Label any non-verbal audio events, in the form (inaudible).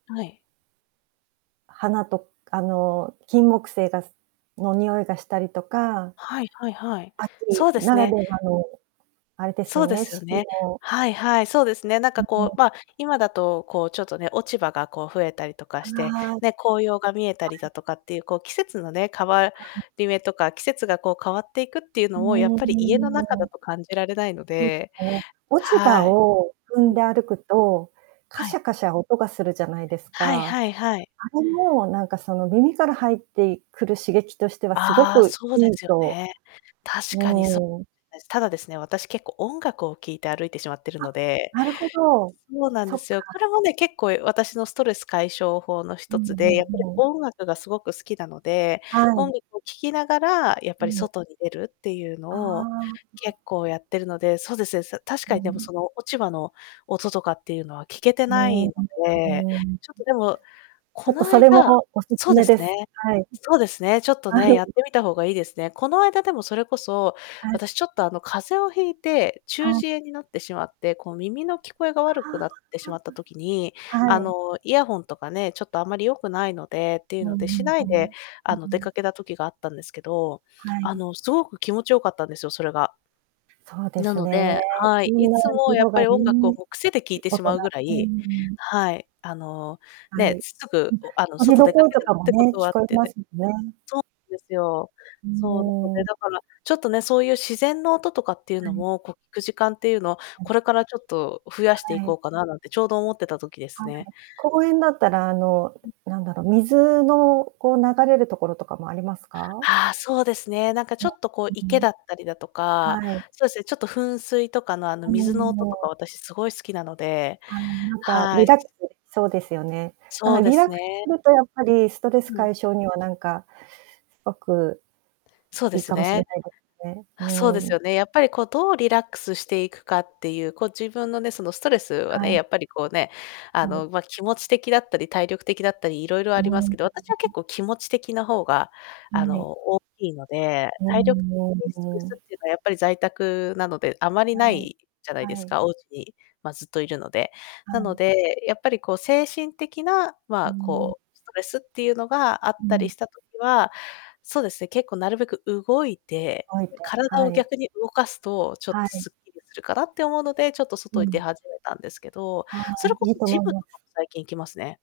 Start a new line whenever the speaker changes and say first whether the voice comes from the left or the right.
left: はい。
right: 花とあの金木犀がすの匂いがしたりとか。
left: はいはいはい。
right: 秋
left: そうで
right: な
left: す
right: ら
left: ね。
right: ではのあれです
left: そ
right: よ
left: うで
right: ね、
left: すよ
right: 四季
left: ね。
right: の。
left: はいはい、そうですね。なんかこう、
right: (unintelligible)
left: まあ今だと、こうちょっとね、落ち葉がこう増えたりとかして、
right: ああ。
left: ね、紅葉が見えた
right: は
left: りだ
right: い。
left: とかっていう、こう季節のね、変わ
right: うん。
left: り目とか、季節がこう変わっていくっていうのを、やっ
right: お
left: ぱり家の中だ
right: お。
left: と感じられないの
right: そうで
left: で。
right: すね、落ち葉
left: はい。
right: を踏
left: う
right: んで
left: ん。
right: 歩くと、カ
left: は
right: シャ
left: い。
right: カシャ音がするじゃないです
left: はい
right: か。
left: はいはい。
right: あれもなんかその耳から入っていくる刺激としてはすご
left: ああ、
right: く
left: そうで
right: いい
left: すよ
right: と
left: ね。
right: う
left: 確かにそ
right: ーん。
left: (unintelligible) です。ただですね、私結構音楽を聴いて歩いてしまっている
right: あ、
left: ので。
right: なるほど、
left: そうなんで
right: そっ
left: すよ。こ
right: か。
left: れもね、結構私のストレス解消法のひ
right: う
left: と
right: ん
left: つで、
right: う
left: やっぱり
right: んうん。
left: 音楽がすごく好きなので、
right: は
left: 音
right: い。
left: 楽を聴きながらやっ
right: う
left: ぱり
right: ん。
left: 外に出るっていうの
right: あ
left: を、
right: あ。うん。
left: 結構やってるので、そうですね、確
right: う
left: かにでも
right: ん。
left: その落ち葉の音とかっていうのは聴けて
right: うー
left: ない
right: ん
left: ので、
right: うーん。
left: ちょっとでも、
right: ちょ
left: こ
right: っと
left: の
right: それも
left: 間
right: お勧
left: そうで
right: め
left: す
right: で
left: ね。
right: す。はい。
left: そうですね、ちょっと
right: は
left: ね、やっ
right: い。
left: てみたほうがいいですね。この間でもそれこそ、
right: はい。
left: 私ちょっとあの風邪を引いて、中
right: はい。
left: 耳炎になってしまって、こう耳の聞こえが悪くなっ
right: あ
left: てしまった時に、
right: あ。は
left: あ
right: い。
left: のイヤホンとかね、ちょっとあまり良くないのでってい
right: う
left: うので、し
right: ん
left: な
right: う
left: い
right: ん、はい。
left: で、
right: う
left: あの出
right: ん。
left: かけた時があったんですけど、
right: はい。
left: あのすごく気持ち良かったんですよ、それが。
right: そうで
left: な
right: す
left: の
right: ね。
left: で、は
right: み
left: い、い
right: んな、
left: つもやっ
right: 色
left: ぱ
right: が
left: り音楽を
right: ね。
left: こう癖で聞いてし
right: 音
left: まうぐ
right: が。
left: ら
right: うー
left: い
right: ん。
left: はい、あの、
right: は
left: ねえ、
right: い。
left: す
right: う
left: ぐ
right: ん、
left: あの
right: 鳥
left: 外
right: の
left: 出か
right: 声
left: け
right: と
left: る
right: か
left: っ
right: も
left: てこ
right: ね、
left: と
right: 聞
left: はあっ
right: こえ
left: て
right: ま
left: で
right: すよね。
left: そうなんですよ。
right: ん
left: そう、なの
right: も
left: で、
right: う。
left: だから、ちょっとね、そういう自然の音とかっていう
right: は
left: の
right: い。
left: も、こう聞く時間っていうのを、
right: うん。
left: これからちょっと増やしてい
right: は
left: こ
right: い。
left: うかななんてちょうど思ってた時です
right: はい、
left: ね。
right: 公園だったらあの
left: うん。
right: なんだろう、水のこう流れるところとかもありますか？
left: ああ、そうですね。なんかちょ
right: ね、
left: っとこう
right: う
left: 池
right: ん。
left: だったりだとか、
right: はい。
left: そうですね、ちょっと噴水とかのあの水の音とか
right: (unintelligible)
left: 私すごい好きなので、
right: ああ、なんか
left: は
right: リ
left: い。
right: ラックスできそうですよね。あ、
left: そうで
right: リラッ
left: す
right: クス
left: ね。
right: するとやっぱりストレス
left: うん。
right: 解消にはなんかすごく
left: そうで
right: いい
left: す
right: かもしれ
left: ね。
right: ないですね。う
left: そうです
right: ん。
left: よね、やっぱりこうどうリラックスしていくかっていう、こう自分のね、そのストレスは
right: は
left: ね、や
right: い。
left: っぱりこうね、あ
right: はい。
left: のまあ気持ち的だったり、体力的だったりいろいろ
right: う
left: あります
right: ん。
left: けど、私は結
right: (unintelligible)
left: 構気持ち的なほうがあ
right: ん、ねい。
left: の大きいので、
right: う
left: 体力
right: んう
left: 的ストレス
right: んうん。
left: っていうのはやっぱり在宅なので、あまりな
right: はい、
left: いじゃないで
right: は
left: す
right: い。
left: か、おうちに、まあ、ずっといるので。
right: は
left: なの
right: い。
left: で、やっぱりこう精神的な、ま
right: うー
left: あ
right: ん。
left: こうストレスっていうのがあっ
right: う
left: たり
right: ん。
left: した時は、そうですね、結構なるべく動いて、
right: おいて、
left: 体
right: は
left: を
right: い。
left: 逆に動かすと、ちょっ
right: は
left: と
right: い。
left: すっきりするかなって思うので、ちょっと外
right: う
left: に出
right: ん。
left: 始めたんですけど、
right: ああ、
left: それこ
right: いい
left: そ
right: と
left: ジ
right: 思い
left: ムと
right: ます。
left: かも最近行きますね。